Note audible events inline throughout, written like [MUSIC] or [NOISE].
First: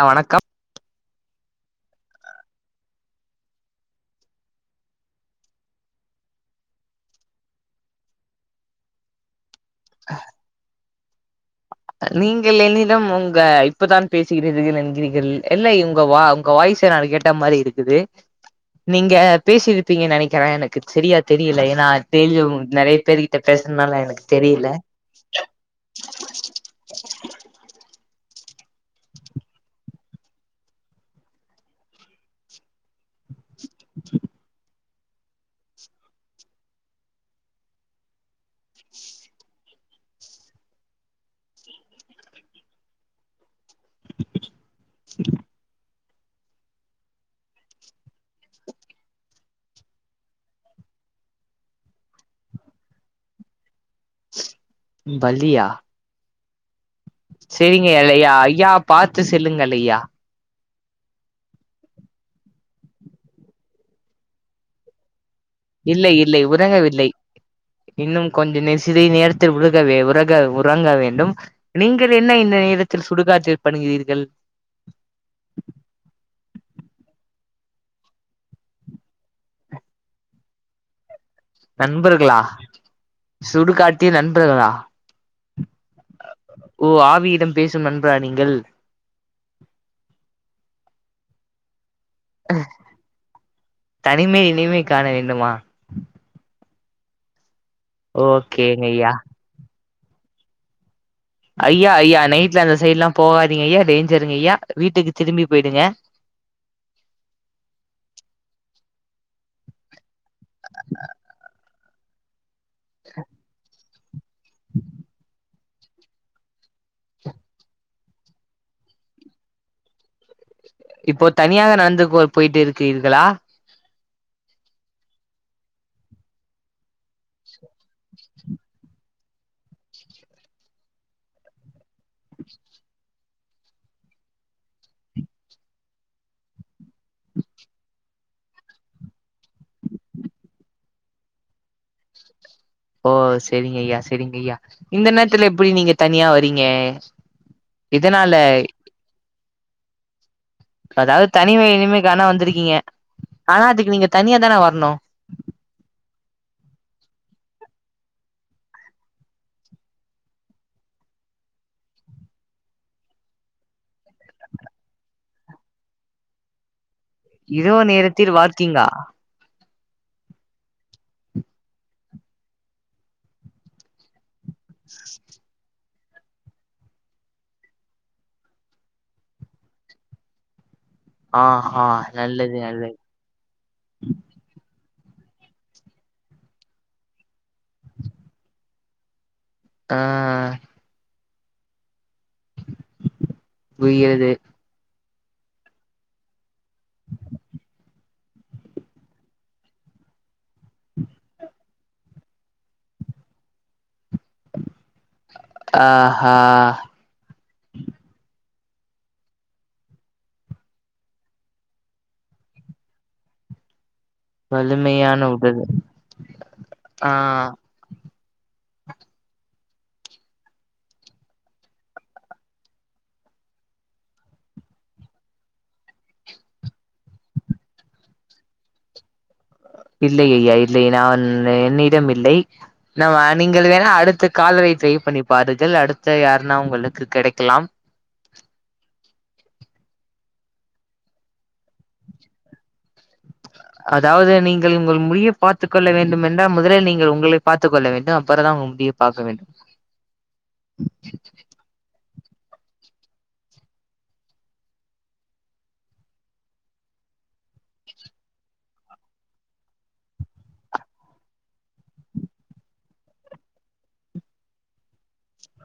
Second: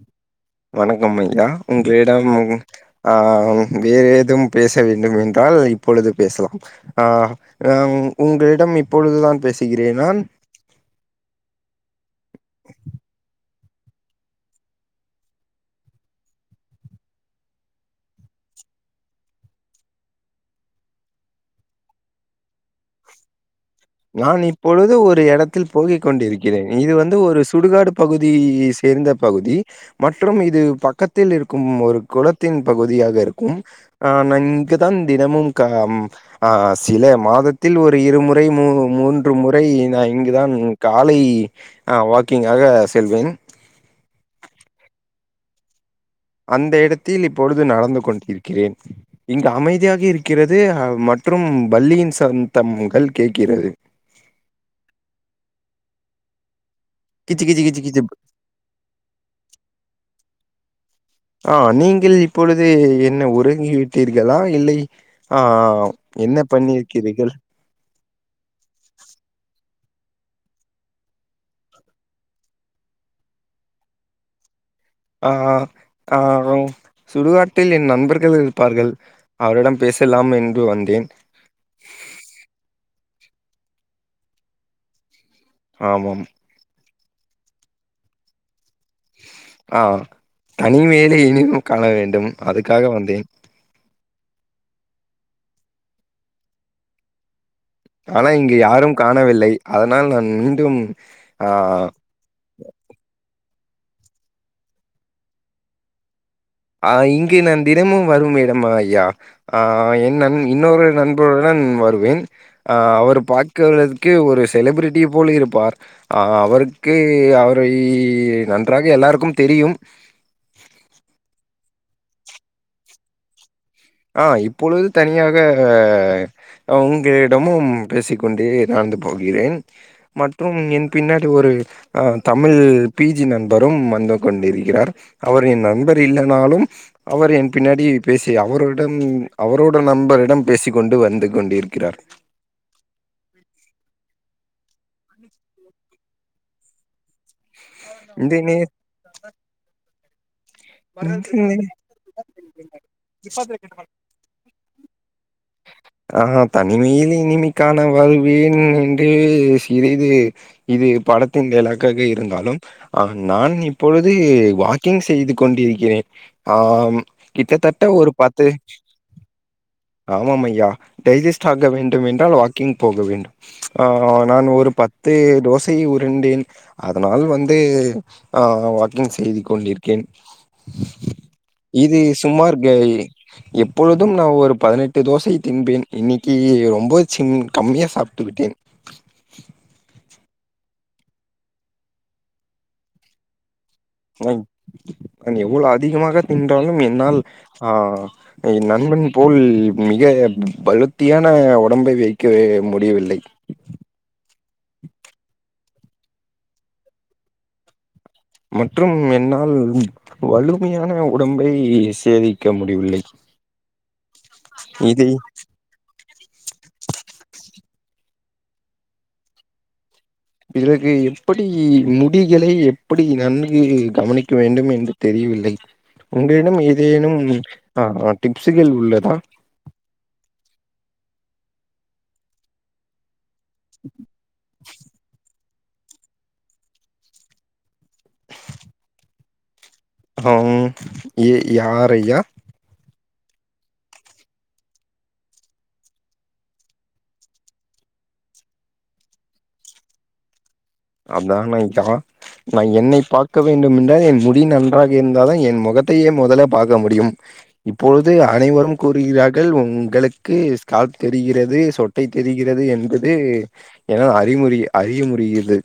ஆ வணக்கம் வணக்கம் ஐயா ஒ ங்களிடம் ஆ வேறு ஏதும் பேச வேண்டும் என்றால் இப்பொழுது பேசலாம் ஆ ஒங்களிடம் இப்பொழுதுதான் பேசுகிறேன் நான் நீங்கள் என்னிடம் உங்க இப்பதான் பேசுகிறீர்கள் என்கிறீர்கள் இல்லை ஒங்க வா ஒங்க வாய் ஸ்ச நானு கேட்ட மாரி இருக்குது நீங்க பேசியிருப்பீங்கன் நெனைக்கிறே எனக்கு செரியா தெரியல ஏனா டெய்லியு நெறைய பேர் கிட்ட நான் இப்பொழுது ஒரு எடத்தில் போகிக் கொண்டிருக்கிறேன் இது வந்து ஒரு சுடுகாடு பகு தி சேர்ந்த பகுதி மற்றும் இது பக்கத்தில் இருக்கும் ஒரு கொளத்தின் பகுதியாக இருக்கும் அ நான் இங்க தான் தினமும் க அ சில மாதத்தில் ஒரு இருமுறை மூ மூன் று முறை நா இங்குதான் காலை அ வாக்கிங்காக செல்வேன் அந்த இடத்தில் இப்பொழுது நடந்து கொண்டிருக்கிறேன் இங்க அமைதியாக இருக்கிறது ம ற்றும் பல்லியின் சந்தம்கள் கேட்கிறது பல்லியா? கிச்சு கிச்சு கிச்சு கிச்சு. செரிங்கல்லையா ஐயா பாத்து செல்லுங்கல் ஐயா ஆ நீங்கள் இப்பொழுது என்ன உறங்கி விட்டீர்களா இல்லை ஆ இல்லை என்ன இல்லை உறங்கவில்லை பண்ணியிருக்கிறீர்கள்? இன்னும் கொஞ்ச நே சிறிது நேரத்தில் உ றகவே உறக உறங்க வேண்டும் நீங்கள் என்ன இந்த நேரத்தில் சுடுகாற்றில் பண்ணுகிறீர்கள் ஆ டில் என் நண்பர்கள் இருப்பார்கள் அவரிடம் பேசலாம் என்று வந்தேன் நண்பர்களா சுடுகாட்டில் நண்பர்களா ஆமம் ஓ ஆவியிடம் பேசும் நண்பரா நீங்கள் ஆ தனிமைலே இனிம காண வேண்டும் அதுக்காக வந்தேன் தனிமை இனிமை காண வேண்டுமா ஆனா இங்க ஓகேங்க யாரும் ஐயா காணவில்லை அதனால் நான் மீண்டும் ஆ ஐயா ஐயா நைட்ல அந்த சைட்லா போவா ஐயா டேஞ்சருங்கய்யா வீட்டுக்கு திரும்பி பொயிடுங்க ஆ இங்கே நான் தினமும் வரும் இடமா ஐயா ஆ நான் இன்னொரு நண்பருடன் வருவேன் அவர் பாக்கறதுக்கே ஒரு செலிபிரிட்டிய போல் இருப்பார் அ அவருக்கு அவரை நன்றாக எல்லாருக்கும் தெரியும் இப்போ தனியாக நடந்து போ பொயிட்டு இருக்கிறீர்களா ஆ இப்பொழுது தனியாக அ ஒங்கலிடமும் பேசிக்கொண்டே நடந்து போகிறேன் மற்றும் என் பின்னாடி ஒரு அ தமிழ் பி ஜி நண்பரும் வந்து கொண்டிருக்கிறார் அவரின் நண்பர் இல்லனாலு டும் அவர் என் பின்னாடியே பேசி அவரோ டும் அவரோட நண்பரிடம் பேசிக்கொண்டு வந்து கொண்டிருக்கிறார் ஓ செரிங் யா செரிங்கய்யா இந்த நேரத்துல எப்டி நீங்க தனியா வறீங்க இந்த நே அதாவது இந்த நே தனிமை இனிமை கானா வந்துருக்கீங்க ஆனா அதுக்கு நீங்க தனியா தானே வர்னு ஆஹா தனிமைல இனிமை கான வருவேன் என்று சிறிது இது படத்தின் டைலாக்காக இருந்தாலும் ஆ நான் இப்பொழுது வாக்கிங் செய்து கொண்டிருக்கிறேன் ஆம் இரவு கிட்டத்தட்ட ஒரு நேரத்தில் பத்து. வாக்கிங்கா ஆமாம் ஐயா டைஜஸ்ட் ஆக வேண்டும் என்றால் வாக்கிங் போக வேண்டும் ஆ நான் ஒரு பத்து தோசை ஒரு திண்டேன் அதனால் வந்து வாக்கிங் செய்து கொண்டிருக்கேன் ஆஹா இது சுமார் நல்லது க நல்லது எப்பொழுதும் நான் ஒரு பதினெட் டு தோசையை தின்பேன் இன்னைக்கு ரொம்ப சின் கம்மியா சாப்ட்டு விட்டேன் ஆ புரிகிறது எவ்வளவு அதிகமாக தின்றாலும் என்னால் ஆ என் நண்பன் போல் மிக பலத்தியான உடம்பை வைக்க முடியவில்லை [INAUDIBLE] ஆஹா மற்றும் என்னால் வலுமையான உடம்பை சேதிக்க முடியவில்லை [INAUDIBLE] இதை வலிமையான உடல் ஆ பிறகு எப்படி முடிகளை எப்படி நன்கு கவனிக்க வேண்டும் என்று தெரியும் இல்லை உங்களிடம் ஏதேனும் ஆ டிப்ஸுகள் உள்ளதா இல்லை அய்யா இல்லை நான் என்னிடம் இல்லை நான் நீங்கள் வேணா அடுத்த காலரை ட்ரை பண்ணி பாருங்கள் அடுத்த யாருன்னா உங்களுக்கு கடைக்கலாம் யார் ஐயா அதாவது நீங்கள் உங்கள் முடிய பார்த்துக் கொள்ள வேண்டும் என்றால் முதலில் நீங்கள் உங்களை பார்த்துக் கொள்ள வேண்டும் அப்புற தான் முடிய பாக்க வேண்டும் அதான் அய்யா நான் என்னை பார்க்க வேண்டும் என்றால் என் முடி நன்றாக இருந்தால தான் என் முகத்தையே முதல்ல பார்க்க முடியும் இப்பொழுது அனைவரும் கூறுகிறார்கள் உங்களுக்கு ஸ்காப் தெரிகிறது சொட்டை தெரி கிறது என்பது என்னால் அறிமுறி அறிய முறிகுிறது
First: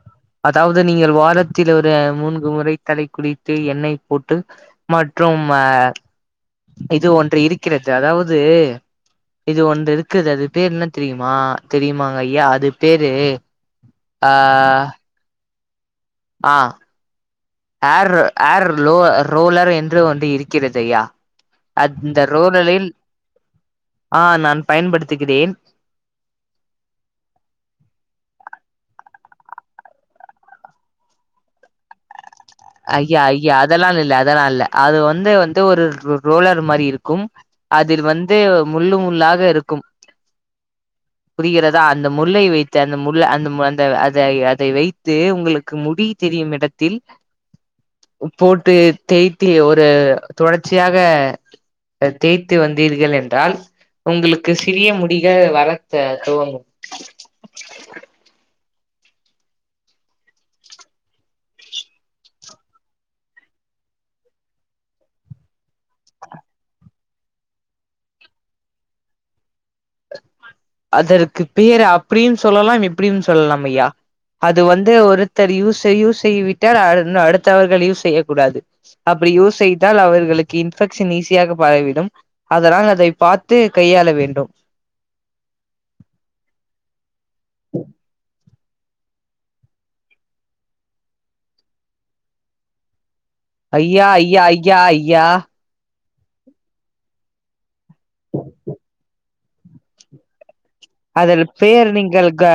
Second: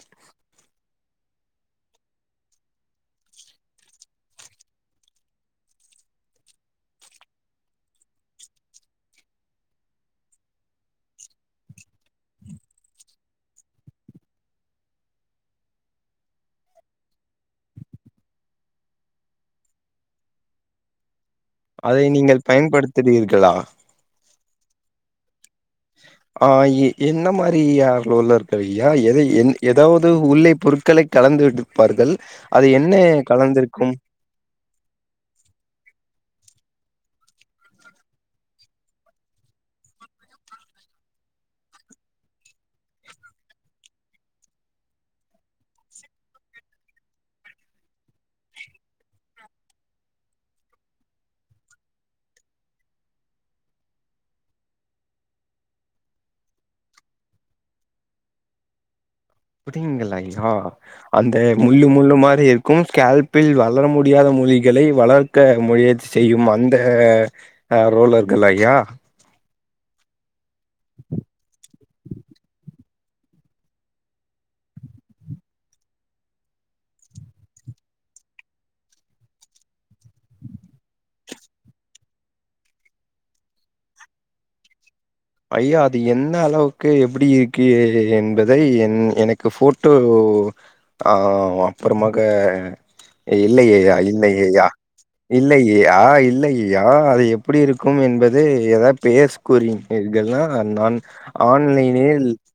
அதாவது நீங்கள் வாரத்தில் ஒரு மூன்கு முறை தலை குளித்து எண்ணெய் போட்டு மட் மற்றும் இது ஒன்று இருக்கிறது அதாவது இது ஒன்று இருக்குது அது பேரு என்ன தெரியுமா தெரியுமாங்க ஐயா அது பேரு ஆ ஆ ஏர் ஏர் ரோ ரோலர் என்று ஒன்று இருக்கிறது ஐயா அதை அந்த நீங்கள் ரோலலில் பயன்படுத்துகிறீர்களா? ஆ நான் பயன்படுத்துகிறேன் ஆ எ என்ன மாரியா ரோலர்கள் ஐயா? எதை என் ஏதாவது உள்ளே பொருட்களை கலந்து விடுப்பார்கள் ஐயா ஐயா அதெல்லா இல்ல அதெல்லா இல்ல அது வந்து வந்து ஒரு ரோலர் மாரி இருக்கு இருக்கும் அதில் வந்து முள்ளு முள்ளாக இருக்கும் [INAUDIBLE] புரிகிறதா அந்த முல்லை வைத்து அந்த முல் அந்த அந்த அத அதை வைத்து உங்களுக்கு முடி தெரியும் இடத்தில் போட்டு தேய்த்தி ஒரு தொடர்ச்சியாக தேய்த்து வந்தீர்கள் என்றால் உங்களுக்கு சிறிய முடிக வரத்த துவங்கும் [INAUDIBLE] அப்டிங்கலா ஐயா அந்த முள்ளு முள்ளு மாரி இருக்கும் ஸ்கேபில் வளர முடியாத முடிகளை வளர்க்க முயர்ச்சி செய்யும் அந்த ரோலர்கள ஐயா அதற்கு பேரு அப்படியும் சொல்லலாம் இப்படியும் சொல்லலாம் ஐயா அது வந்து ஒருத்தர் யூஸ் யூஸ் செய்ய விட்டால் அடுத்தவர்கள் யூஸ் செய்யக் கூடாது அப் ப்படி யூஸ் செய்தால் அவர்களுக்கு இன்ஃபெக்ஷன் ஈஸியாக பரவிடும் அதனால் அதை பார்த்து கையாள வேண்டும் ஐயா அது எந்த அளவுக்கு எப்படி இருக்கு என்ப தை என் எனக்கு போட்டோ அ அப்புறமாக இல்லையேயா ஐயா ஐயா இல்லையேயா ஐயா ஐயா இல்லையே யா இல்லைய்யா அது எப்டி இருக்கும் என்பது ஏதாது பேஸ் கூறினீர்கள்னா நான் அதுல் பேர் ஆன்லைனில் நீங்கள் க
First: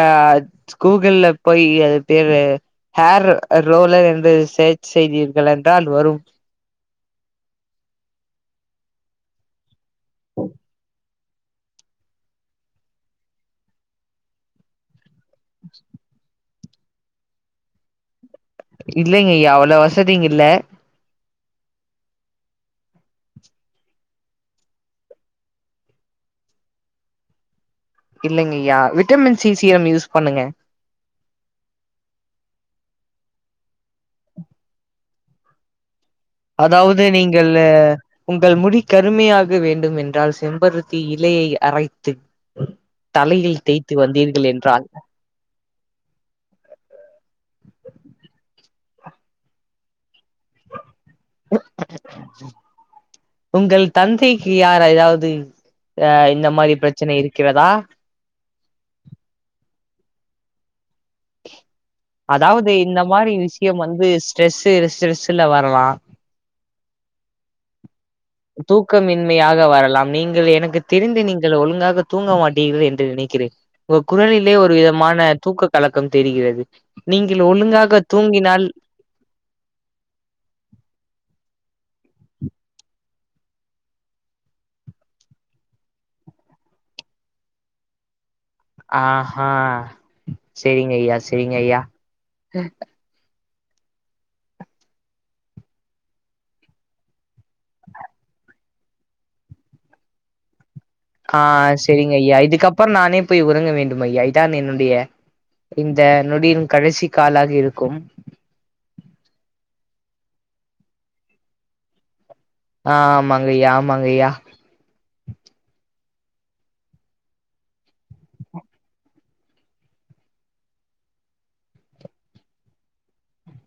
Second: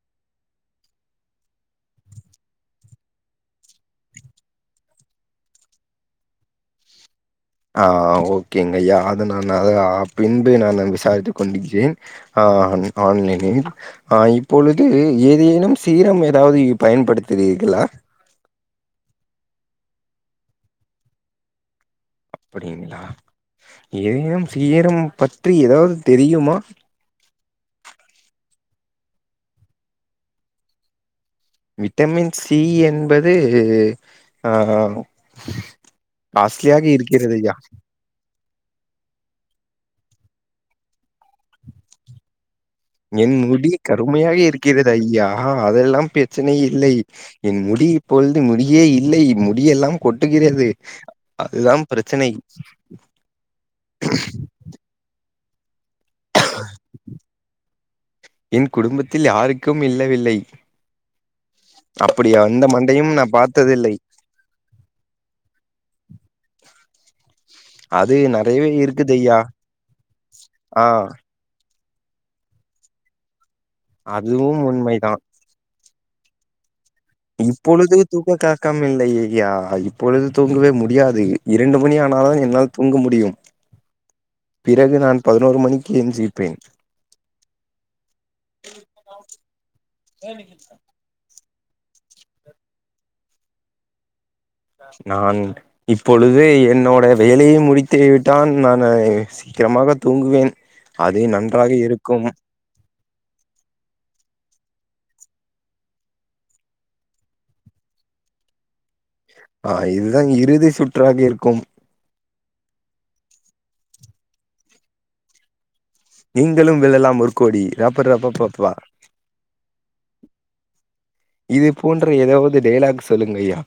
கூகுள்ல போய் அது பேரு ஹேர் ரோலர் என்று செர்ச் செய்தீர்கள் என்றால் வரும் ஆ ஓகேங்கய்யா அத நான் அத பின்பு நானு [UNINTELLIGIBLE] விசாரித்துக் கொண்டிகிறேன் ஆ ஆ ஆன்லைனில் ஆ இப்பொழுது ஏதேனும் சீரம் ஏதாவது பயன்படுத்து கிறீர்களா இல்லைங்கய்யா அவ்ளா வசதி இங்கில்ல அப்டிங்ளா ஏதேனும் சீரம் பற்றி எதாவது தெரியுமா இல்லைங்கய்யா விட்டமின் சி சீரம் யூஸ் பண்ணுங்க விட்டமின் சி என்பது ஆ காஸ்ட்லியாக அதாவது இருக்கிறது நீங்கள் ஐயா உங்கள் முடி கருமையாக வேண் டும் என்றால் செம்பருத்தி இலையை அரைத்து என் தலையில் முடி தேய்த்து கருமையாக வந்தீர்கள் என்றால் இருக்கிறது ஐயா அதெல்லா பிரச்சனை இல்லை என் முடி இப்பொழுது முடியே இல்லை முடியெல்லாம் கொட்டுகிறது அதுதா பிரச்சனை உங்கள் தந்தைக்கு யார் அதாவது அ இந்த மாரி பிரச்சனை இருக்கிறதா என் குடும்பத்தில் யாருக்கும் இல்லவில்லை அப்படி அந்த அதாவது இந்த மண்டையும் மாரி நான் விஷயம் பார்த்ததில்லை வந்து ஸ்ட்ரெஸ் வந்து ஸ்ட்ரெஸ்ல வரலா அது நெறையவே இருக்குது ஐயா தூக்கமின்மையாக வரலாம் நீங்கள் எனக்கு ஆ தெரிந்து நீங்கள் ஒழுங்கா தூங்க மாட்டீர்கள் என்று நினைக்கிறேன் உங்க குரலிலே அதுவும் ஒரு உண்மைதான் விதமான தூக்க கலக்கம் தெரிகிறது நீங்கள் இப்பொழுது ஒழுங்காக தூக்க தூங்கினால் கலக்கம் இல்லையே ஐயா இப்பொழுது தூங்கவே முடியாது இரண்டு மணி ஆனா தான் என்னால் தூங்க முடியும் பிறகு நான் பதினோரு மணிக்கு எஞ்சிப்பேன் ஆ ஹா செரிங்கய்யா செரிங்கய்யா நான் இப்பொழுது என்னோட வேலைய முடித்துவிட்டான் நானு சீக்கிரமாக தூங்குவேன் அது ஆ நன்றாக இருக்கும் செரிங்கய்யா இதுக்கப்றோ நானே போய் உறங்க வேண்டும் ஐயா இதான் என்னுடைய இந்த நொடியின் கடைசி காலாக இருக்கும் ஆ இதுதான் இறுதி சுற்றாக இருக்கும் ஆ ஆமாங்கைய்யா ஆமாங்கைய்யா நீங்களும் வெல்லலாம் ஒரு கோடி ரப்ப ரப்ப பப்பா இதே போன்ற ஏதாவது டைலாக் சொல்லுங்கய்யா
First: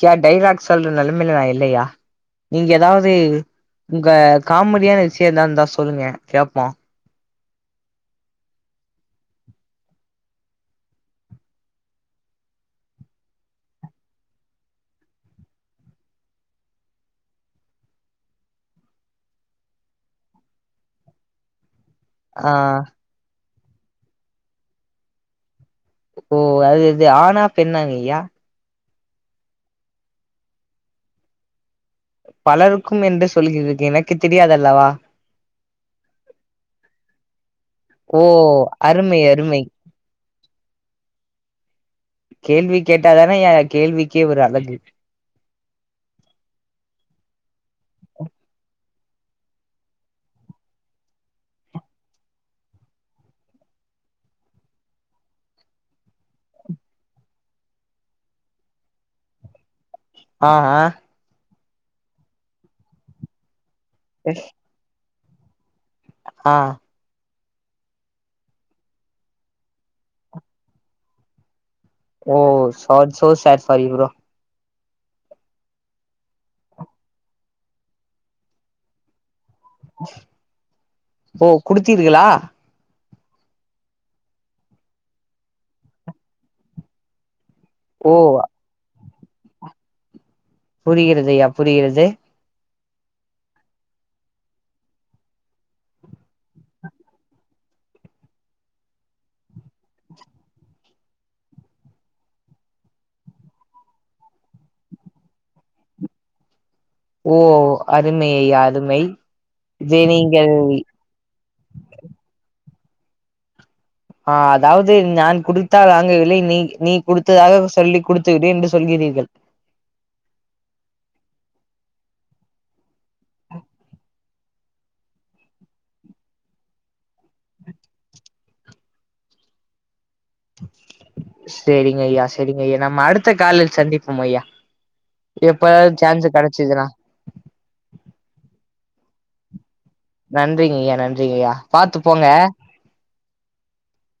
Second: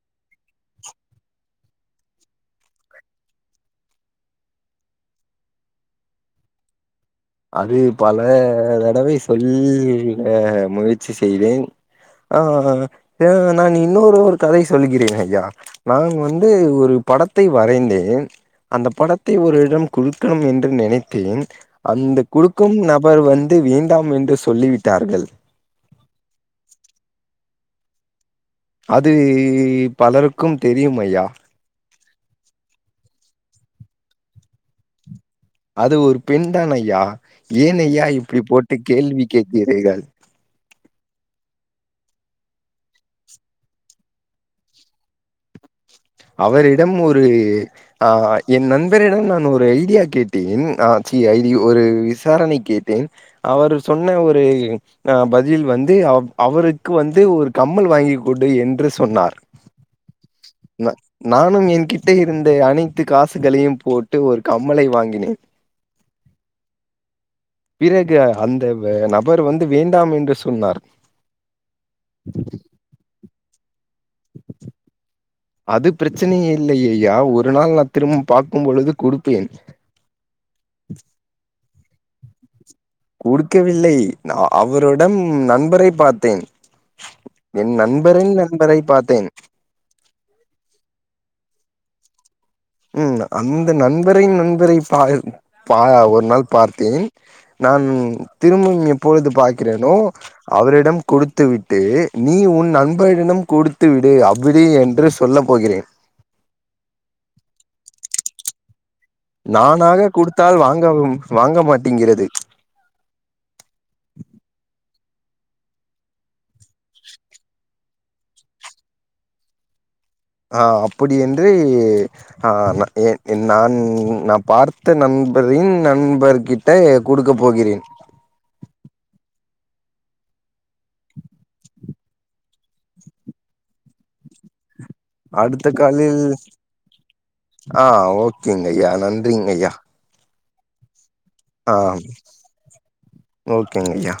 கியா டைலாக் சொல்ற நெலைமைல நா இல்லையா நீங்க ஏதாவது உங்க காமெடியான விஷயோ ஏதா இருந்தா சொல்லுங்கய்யா கேப்போ அது பல தடவை சொல்ல முயற்சி செய்தேன் ஆ ஆ [UNINTELLIGIBLE] நான் இன்னொரு ஒரு கதை சொல்லுகிறேன் ஐயா நான் வந்து ஒரு படத்தை வரைந்தேன் அந்த படத்தை ஒருரிடம் குடுக்கணும் என்று நினைத்தேன் அந்த ஆ குடுக்கும் நபர் வந்து வேண்டாம் என்று சொல்லி விட்டார்கள் ஓ அது இது ஆணா பெண்ணாங்கய்யா அது பலருக்கும் தெரியும் ஐயா பலருக்கும் என்று சொல்லுகிறீர்கள் எனக்கு தெரியாதல்லவா அது ஒரு பெண் தான் ஐயா ஏன் ஐயா ஓ இப்படி போட்டு அருமை கேள்வி அருமை கேட்கிறீர்கள் கேள்வி கேட்டாதானே ஐயா கேள்விக்கே ஒரு அழகு அவரிடம் ஒரு ஆ என் நண் பரிடம் நான் ஒரு ஐடியா கேட்டேன் ஆ சி ஐ டி ஒரு விசாரணை கேட்டேன் அவர் சொ சொன்ன ஒரு பதில் வந்து அவருக்கு வந்து ஒரு கம்மல் வாங்கி கொடு என்று சொன்னார் அ அ ந நானும் என் கிட்ட இருந்த அனைத்துக் காசுகளையும் போட்டு ஒரு கம்மலை வாங்கினேன் அ பிறகு அந்த நபர் வந்து வேண்டாம் என்று சொன்னார் ஓ சோ [UNINTELLIGIBLE] ஃபார் யு றோ அது பிரச்சனையே இல்லயயா ஒரு நாள் நா திரும்ப பாக்கும் பொழுது குடு ஓ குடுத்தீர்களா குடுக்கவில்லை நா அவருடன் நண்பரை பார்த்தேன் என் ஓ நண்பரின் நண்பரை பாத்தேன் புரிகிறது ஐயா புரிகிறது ம் அந்த நண்பரின் நண்பரை பா ஒரு நாள் பார்த்தேன் நான் திரும்பவும் எப்பொழுது பார்க்கிறேனோ அவரிடம் குடுத்து விட்டு நீ உன் நண்பரிடம் கொடுத்து விடு அப்படி என்று சொல்ல போகிறேன் ஓ அருமையயா அருமை இதை நானாக நீங்கள் குடுத்தால் வாங்கவும் வாங்க மாட்டிங்கிறது ஆ அதாவது நான் குடுத்தால் வாங்கவில்லை நீ நீ குடுத்ததாக சொல்லிக் குடுத்து விடு என்று சொல் றீர்கள் ஆ அப்படி என்று ஆ நான் நா பார்த்த நண் பரின் நண்பர்கிட்ட குடுக்கப் போகிறேன் சரிங்க ஐயா சரிங்க ஐயா நம்ம அடுத்த காலில் சந்திப்போம் ஐயா அடுத்த எப்பயாவது காலில் சான்ஸ் கெடச்சதுன்னா ஆ ஓகேங்க ஐயா நன்றிங்க ஐயா நன்றிங்க ஐயா நன்றிங்க ஐயா பார்த்து போங்க ஓ கே ங்க ஐயா